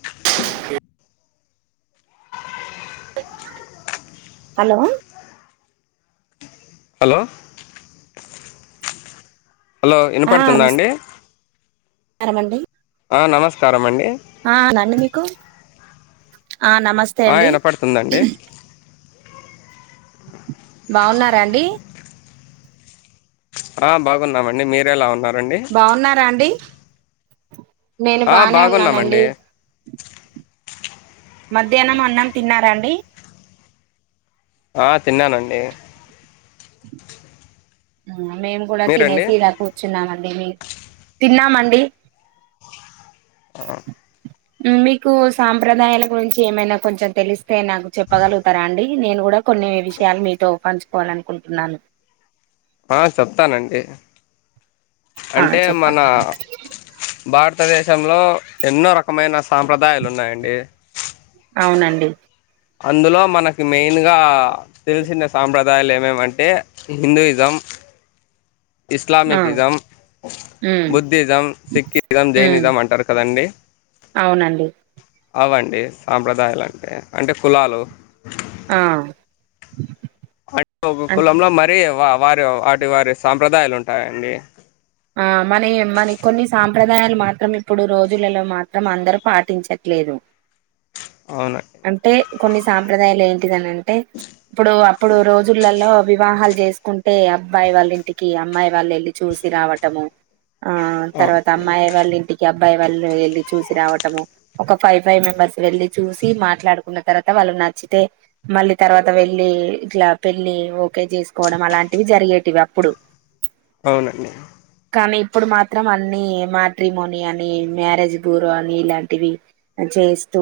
అ hello hello hello ఇనా పడుతుందా అండి కారమండి ఆ నమస్కారం అండి ఆ నాన్ను మీకు ఆ నమస్తే ఆ అండి వినపడుతుందండి బాగున్నారాండి ఆ బాగున్నామండి మీరేలా ఉన్నారు బాగున్నారా అండి నేను ఆ బానే ఉన్నానండి బాగున్నామండి మధ్యాహ్నం అన్నం తిన్నారంండి ఆ తిన్నానండి ఉ మేము కూడా మీరండి తినేసి ఇలా కూర్చున్నాం అన్ డి వి తిన్నామండి ఆ ఉ మీకు సాంప్రదాయాల గురించి ఏమైనా కొంచెం తెలిస్తే నాకు చెప్పగలుగుతారా అండి నేను గుడా కొన్ని విషయాలు మీతో ఉపంచుకోవాల అనుకుంటున్నాను ఆ చెప్తానండి ఆ అంటే మన చెప్పండి భార్ తదేశంలో ఎన్నో రకమైన సాంప్రదాయాలు ఉన్నాయండి అవునండి అందులో మనకి మెయిన్గా తెలిసిన సాంప్రదాయాలు ఏమేమంటే హిందూయిజం ఆ ఇస్లామికి ఇజం ఉమ్, బుద్ధిజం సిఖిజం ఉమ్, జైనిజం అంటారు కదండి అవునండి అవండి సాంప్రదాయాలు అంటే అంటే కులాలు ఆ అంటే ఒకో కులంలో మరీ వారి వాటి వారి సాంప్రదాయాలు ఉంటాయండి ఆ మనయి మన కొన్ని సాంప్రదాయాలు మాత్రం ఇప్పుడు రోజులలో మాత్రం అందరుూ పాటించచ్చు లే లేదు అవునండి కొన్ని సాంప్రదాయాలు ఏంటిదని అంటే ఇప్పుడు అప్పుడు రోజులలో వివాహాలు చేసుకుంటే అబ్బాయి వాళ్ళింటికి అమ్మాయి వాళ్ళు వెళ్ళి చూసి రావటము ఆ తర్వాత అవునండి అమ్మాయి వాళ్ళ ఇంటికి అబ్ అబ్బా వాళ్ళు వెళ్ళి చూసి రావటము ఒక ఫైవ్ ఫైవ్ మెంబర్స్ వెళ్ళి చూసి మాట్లాడుకున్న తర్వాత వాళ్ళు నచ్చితే మళ్ళీ తర్వాత వెళ్ళలి ఇట్లా పెళ్ళి ఓకే చేసుకోవడం అలాంటివి జరిగేటివి అప్పుడు అవునండి కానీ ఇప్పుడు మాత్రం అన్ని మ్యాట్రిమోనీ అని మ్యారేజ్ గురో అని ఇలాంటివి జన్ చేస్తూ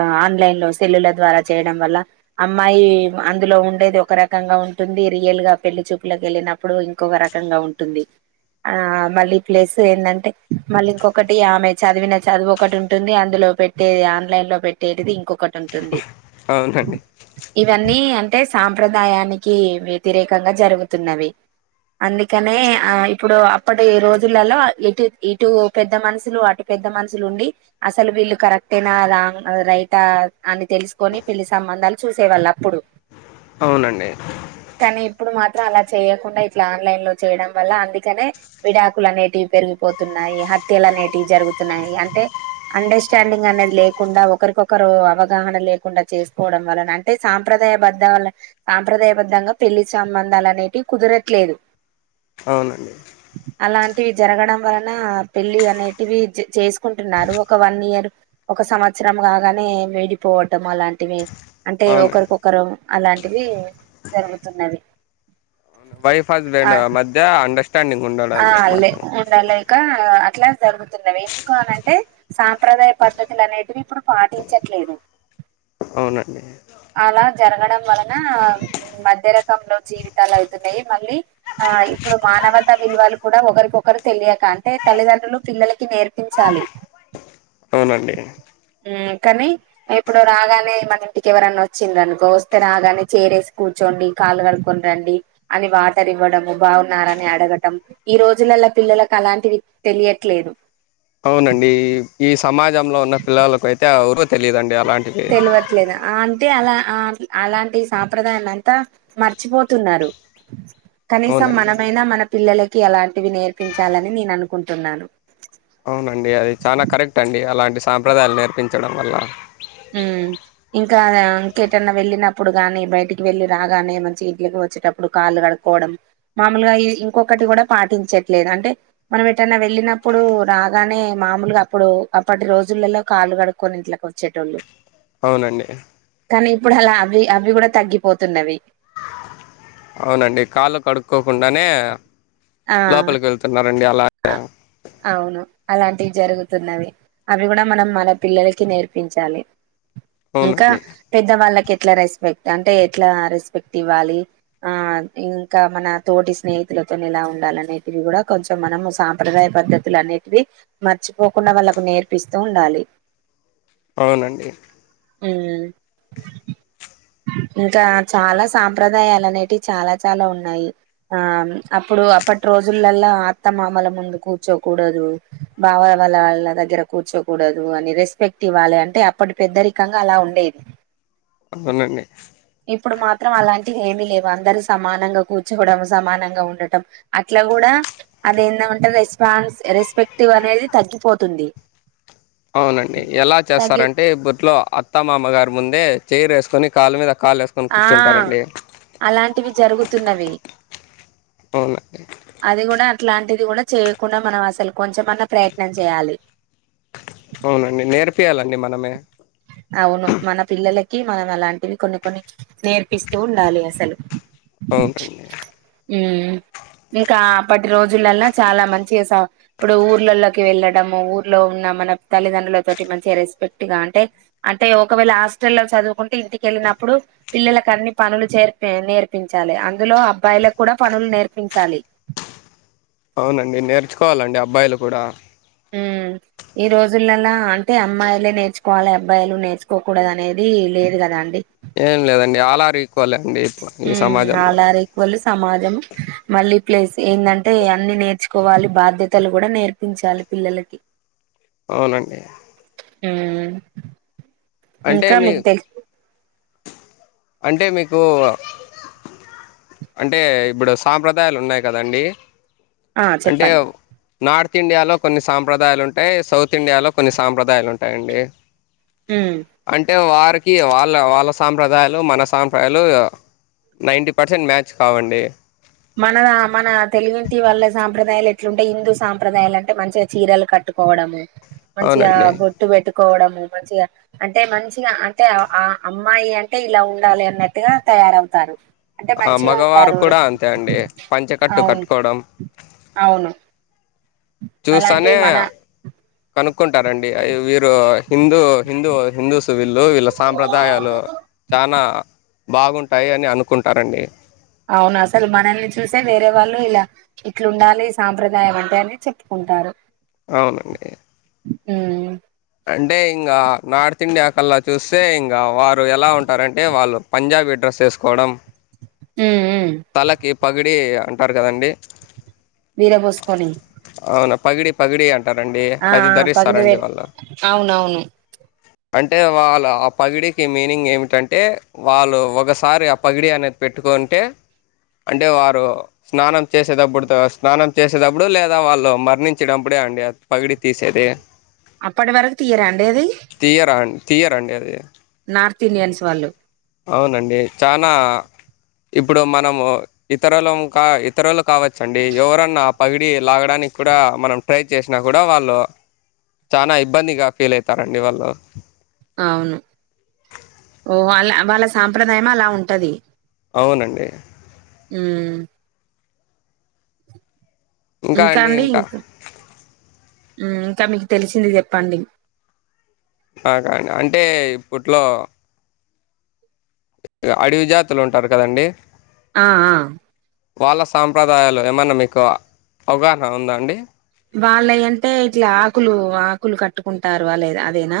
ఆ ఆన్లైన్ లో సెల్లుల ద్వారా చేయడం వల్ల అమ్మాయి అందులో ఉండేది ఒక ఒక రకంగా ఉంటుంది రియల్ గా పెళ్లి చూపులకి వెళ్ళినప్పుడు ఇంకొక రకంగా ఉంటుంది ఆ మళ్ళీ ప్లేస్ ఏంటంటే మళ్ళీ ఇంకొకటి ఆమె చదివిన చదువు ఒకటి ఉంటుంది అందులో పెట్టే ఆన్లైన్ లో పెట్టేది ఇంకో ఒకటి ఉంటుంది అవునండి ఇవన్నీ అంటే సాంప్రదాయానికి వ్యతిరేకంగా జరుగుతున్నవి అందుకనే ఆ ఈ ఇప్పుడు అప్పటి రోజులలో ఎటు ఇటు పెద్ద మనుషులు అటు పెద్ద మనుషులు ఉండి అసలు వి వీళ్లు కరెక్టేనా రాంగ్ రైటా అని తెలుసుకొని పిళ్లి సంబంధాలు చూసే వాళ్ళు అప్పుడు అవునండి కానీ మాత్రం ఇప్పుడు అలా చేయకుండా ఇట్లా ఆన్లైన్ లో చేయడం వల్ల అందుకి కనే విడాకులు అనేటివి పెరిగిపోతున్నాయి హత్యలు అనేటివి జరుగుతున్నాయి అంటే అండర్స్టాండింగ్ అనది లేకుండా ఒకరికొకరు అవగాహన లేకుండా చేసుకోవడం వలన అంటే సాంప్రదా సాప్రదాయ బధలా సాంప్రదాయ బద్ధంగా పెళ్లి సంబంధాలు అనేటివి కుదరట్లేదు అవునండి అలాంటివి జరగడం వలన పెళ్ళి అనేటివి జ చేసుకుంటున్నారు ఒక వన్ ఇయర్ ఒక సంవత్సరం కాగానే వేడిపోవటం అలాంటివి అంటే అవునండి ఒకరికొకరు అలాంటివి జరుగుతున్నది అవును వైఫ్ హస్బెండ్ మధ్య అండర్స్టాం ఆ లే ఉండా లేక అట్ ఇట్లా జరుగుతుంనవి ఎందుకు అనంటే సాంప్రదాయ పద్ధతులు అనేటివి ఇప్పుడు పాటించట్లేదు అవునండి అలా జరగడం వలన మధ్యరకంలో జీవితాలు అవుతున్నాయి మళ్ళీ ఆ ఇప్పుడు మానవత్ విలువలు కూడా ఒకరికొకరు తెలియక అంటే తల్లిదండ్రులు పిల్లలకి నేర్పించాలి అవునండి హ్మ్ కానీ ఇప్పుడు రాగానే మన ఇంటికి ఎవరన్నా వచ్చింది అనుకో వస్తే రాగానే చేరేసి కూర్చో డి కళ్ళు కడుకొని రండి అని వాటర్ ఇవ్వడం బాగున్నార అని అడ డం ఈ రోజులల పిల్లలకు అలాంటివి తెలియట్లేదు అవునండి ఈ సమాజంలో ఉన్న పిల్లలకు అయితే [unintelligible] తెలిదండి తెలివట్లేదు ఆ అంటే అలా ఆ అలాంటి సంప్రదాయాన్ని అంతా మర్చిపోతున్నారు కనీసం అవునండి మనమైనా మన పిల్లలకి అలాంటివి నేర్పించాలని నేను అనుకుంటున్నాను అవునండి అది చాలా కరెక్ట్ అండి అలాంటి సంప్రదాయాలు నేర్పించడం వల్ల [unintelligible] ఎటన్న వెళ్ళినప్పుడు కానీ బయటికి వెళ్ళి రాగానే మంచి ఇంట్లోకి వచ్చేటప్పుడు కాళ్ళు కడుకోవడం మామూలుగా ఇంకొకటి కూడా పాటించట్లేదు అంటే మనం ఎటన్న వెళ్ళినప్పుడు రాగా నే మామూలుగా అప్పుడు అప్పటి రోజులలో కళ్ళు కడుక్కొని ఇంట్లోకి వచ్చేటోళ్ళు అవునండి కానీ ఇప్పుడు అలా అవి అవి కూడా తగ్గిపోతున్నవి ననే లోపలికి వెళ్తున్నారండి అలా అ అవును అలా ఇలాంటివి జరుగుతున్నవి అవి కూడా మనం మన పిల్లలకి నేర్పించాలి ఇంకా అవునండి పెద్దవాళ్ళకే ఎట్లా రెస్పెక్ట్ అంటే ఎట్లా రెస్పెక్ట్ ఇవ్వాలి ఆ ఇంకా మన తోటి స్నేహితుల వతోని ఎలా ఉండాలి అనేటివి కూడా కొంచం మనము సాంప్రదాయ పద్ధతులు అన్నిటివి మర్చిపోకుండా వాళ్ళలకు నేర్పిస్తూ ఉండాలి అవునండి హ్మ్ ఇంకా చాలా సాంప్రదాయాలు అనేటివి చాలా చాలా ఉన్నాయి ఆ అప్పుడు అప్ అప్పటి రోజులలా అత్త మామలు ముందు కూర్చోకూడదు బావ వాళ్ళ వాళ్ళ దగ్గర కూర్చోకూడదు అని రెస్పెక్ట్ ఇవ్వాలి అం టే అప్పడి పెద్దరికంగా అలా ఉండేది అవునండి ఇప్పుడు మాత్రం అలాంటివి ఏమీ లేవు అందరు సమానంగా కూర్చోకోవడం సమానంగా ఉండటం అట్లా కూడా అ అదేందొంటే రెస్పాన్స్ రెస్పెక్టివ్ అనేది తగ్గిపోతుంది అవునండి ఎలా తగ్గి చేస్తారంటే ఇబ్బుట్లో అత్తమామ గారి ముందే చైర్ వేసుకోని కాళ్ళ మీద కాళ్ళు వేసుకొని ఆ కూర్చుంటారండి అలాంటివి జరుగుతున్నవి అవునండి ఇట్లాంటిది కూడా చేయకుండా మనం అసలు కొంచమన్నా ప్రయత్నం చేయాలి అవునండి నేర్పియాలండి మనమే అవును మన పిల్లలకి మనం అలాంటివి కొన్ని కొన్ని నేర్పిస్తూ ఉండాలి అసలు అవునండి హ్మ్ ఇంకా అప్పటి రోజులలా చాలా మంచి స ఇప్పుడు ఊర్లలోకి వెళ్ళడము ఊర్లో ఉన్న మన తల్లిదండ్రుల తోటి మంచి రెస్పెక్ట్ గా అంటే అంటే ఒకవేళ హాస్టల్లో చదువుకుంటే ఇంటికి వెళ్ళినప్పుడు పిల్లలలకు అన్ని పనులు చేర్తే నేర్పించాలి [unintelligible] అందులో అబ్బాయిలకు కూడా పనులు నేర్పించాలి అవునండి నేర్చుకోవాలండి అబ్బాయిలు కూడా హ్మ్ ఈ రోజులలా అంటే అమ్మాయిలే నేర్చుకోవాలి అబ్బాయిలు నేర్చుకోకూడదు అనేది లేదు కదాండి ఏం లేదండి అల్ అర్ ఈ హ్మ్ సమాజంలో అల్ అర్ ఈక్వల్ సమాజం మళ్ళీ ప్లేస్ ఏందంటే అన్ని నేర్చుకోవాలి బాధ్యతలు కూడా నేర్పించాలి పిల్లలకి అవునండి మ్ అంటే ఇంకా మీ మీకు తె అంటే మీకు అంటే ఇప్పుడు సాంప్రదాయాలు ఉన్నాయి కదండి ఆ అంటే చెప్పండి నార్త్ ార్త్ ఇండియాలో కొన్ని సాంప్రదాయాలు ఉంటాయి సౌత్ ఇండియాలో కొన్ని సాంప్రదాయాలు ఉంటాయండి ఉమ్ అంటే వార్ వాళ్ళ వాళ్ళ సాంప్రదాయాలు మన సాంప్రదయాలు నైటీ పర్సెంట్ మ్యా చ్ కావండి మన మన తెలుగుంటి వాళ్ళ సాంప్రదాయాలు ఎట్లుంటాయ్ హిందూ సాప్రదాలు అంటే మంచిగా చీరలు కట్ ట్టుకోవడ మంచిగా అవునండి బొట్టు పెట్టుకోవడం మంచిగా అంటే మంచిగా అంటే ఆ అమ్మాయి అంటే ఇలా ఉండాలి అన్నట్టుగా తయారవుతారు అంటే ఆ మంచిగా మగవారు ఉంటారు కూడా అంతే అండి పంచకట్టు అవును కట్టుకోవడం అవును చూస్తానే అలాంటివి మన కనుక్కుంటారండి ఆ వీరు హిందూ హిందూ హిందూస్ వీళ్ళు వీళ్ళ సాంప్రదాయాలు చనాా బాగుంటాయి అని అనుకుంటారండి అవును అసలు మనల్ని చూసే వేరే వాళ్ళు ఇలా ఇట్లు ఉండాలి ఈ సాంప్రదాయం అంటే అని చెప్పుకుం టారు అవునండి మ్ అంటే ఇంగ నార్త్ ఇండియా కళ్ళ చూస్తే ఇంగ వారు ఎలా ఉంటారంటే వాళ్ళు పంజాబీ డ్రెస్ వేసుకోవడం ఉమ్ ఉమ్ తలకి పగిడి అంటారు కదండి విరబోస్ కొని అవునా పగిడి పగిడి అంటారండి అది పగిలి ధరిస్తారండి పెట్ వాళ్ళు అవునవును అంటే వాళ్ళ ఆ పగిడికి మీనింగ్ ఏమిటంటే వాళ్ళు ఒకసారి ఆ పగిడి అనేది పెట్టు కుంటే అంటే వారు స్నానం చేసేటప్పుడు స్నానం చేసేటప్పుడు లేదా వాళ్ళు మరణించడం అప్పుడే అండి అద్ పగిడి తీసేది అప్పటి వరకు తీయరాండి అది తీయరా అండి? తీయరండి అది నార్త్ ఇండియన్స్ వాళ్ళు అవునండి చనాా ఇప్పుడు మనము ఇతరులు ఇతరులు కావచ్చండి ఎవరన్నా పగిడి లాగడానికి కూడా మనం ట్రై చేసినా కూడా వాళ్ళు చానా ఇబ్బందిగా ఫీల్ అయితారండి వాళ్ళు అవును వాళ్ళ వాళ్ళ సాంప్రదాయం అలా ఉంటది అవునండి మ్ ఇంకా అండి ఇంకాండి ఇంకా ఇం ఇంకా మీకు తెలిసింది చెప్పండి నాకా అండి అంటే ఇప్పట్లో అడివి జాతులు ఉంటారు కదండి ఆ ఆ వాళ్ళ సాంప్రదాయాలు ఏమైన్నా మీకు అవగాహన ఉందా అండి వాళ్ళుయ్ అంటే ఇట్లా ఆకులు ఆకులు కట్టుకుంటారు వాళ్ళ అదేనా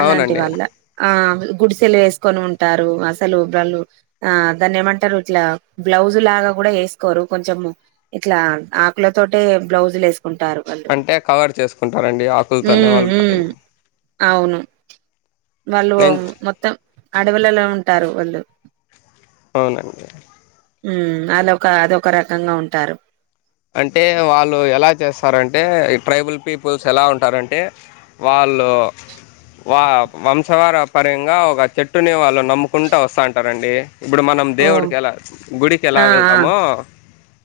అలాంటి అవునండి వల్ల ఆ గుడిసెలేసుకొని ఉంటారు అసలు వాళ్ళు ఆ దాన్ని ఏమంటారు ఇట్లా బ్లౌజ్ లాగా ఏసుకోరు కొంచం ఇట్లా ఆకులతోటే బ్లౌజ్ ంటారు వాళ్ళు అంటే కవర్ చేసుకుంటారండి ఆకులతోనే మ్ వాళ్ళ మ్ బాడీని అవును వాళ్ళు నేను మొత్తం అడవులలో ఉంటారు వాళ్ళు అవునండి ఉం అల్లోక అదొక రకంగా ఉంటారు అంటే వాళ్ళు ఎలా చేస్తారంటే ట్రైబల్ పీపుల్స్ ఎలా ఉంటారంటే వాళ్ళు ల్లు వా వంశవార పర్యం గా ఒక చెట్టుని వాళ్ళు నమ్ముకుంటా వస్తాంటారండి ఇప్పుడు మనం ఓ దేవుడికి ఎలా గుడికి ఎలా ఆ ఆ వెళ్తామో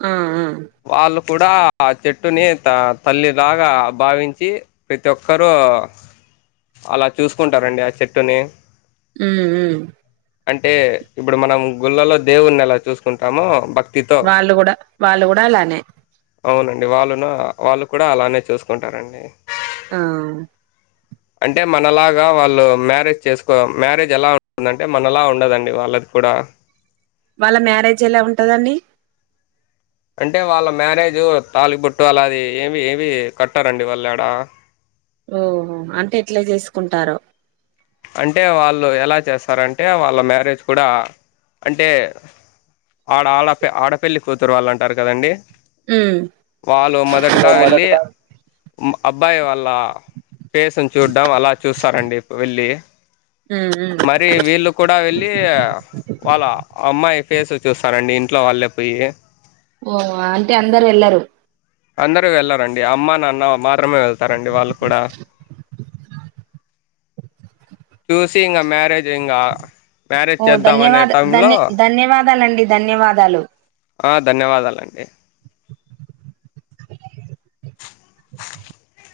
ఆ ఆ వాళ్ళు కూడా ఆ చెట్టుని త తల్లిలాగా భావించి ప్రతి ఒక్కరు అలా చూసుకుంటారండి ఆ చెట్టుని ఉం ఉం అంటే ఇప్పుడు మనం గుళ్లలో దేవుని ఎలా చూసుకుంటామో భక్ వాళ్ళు కూడా వాళ్ళు కూడా అలానే అవునండి వాళ్ళును వాళ్ళు కూడా అలానే చూసుకుంటారండి ఆ అంటే మనలాగా వాళ్ళు మ్యారేజ్ చేసుకో మ్యారేజ్ ఎలా ఉంటుందంటే మనలా ఉండదండి వాళ్ళకి కూడా వాళ్ళ మ్యారేజ్ ఎలా ఉంటదండి అంటే వాళ్ళ మ్యారేజు తాలిబోట్టు అలాది ఏమి ఏమి కట్టరండి వాళ్ళు ఆడ ఓహో అంటే ఎట్లా చేసుకుంటారో అంటే వాళ్ళు ఎలా చేస్తారంటే వాళ్ళ మ్యారేజ్ కూడా అంటే ఆడ ఆడపి ఆడపేళ్లి కూతురు వాళ్ళు అంటారు కదండి ఉమ్ వాళ్ళు సో మొదటిగా వెళ్ళి మొదటిసారి అబ్బాయి వాళ్ళ ఫేస్ని చూడడం అలా చూస్తారండి వెళ్ళి ఉమ్ ఉమ్ మరి వీళ్ళు కూడా వెళ్ళి వాళ్ళ అమ్మాయి ఫేస్ చూస్తాండి ఇంట్లో వాళ్ళే పోయి ఓ అంటే అందరు వెళ్లరు అందరూ వెళ్ళారండి అమ్మ నాన్న మాత్రమే వెళ్తారండి వాళ్ళు కూడా చూసి ఇంగ మరేజ్ ఇంగ ఓ ధన్యవాద ధన్య ధన్యవాదాలండి ధన్యవాదాలు ఆ ధన్యవాదాలండి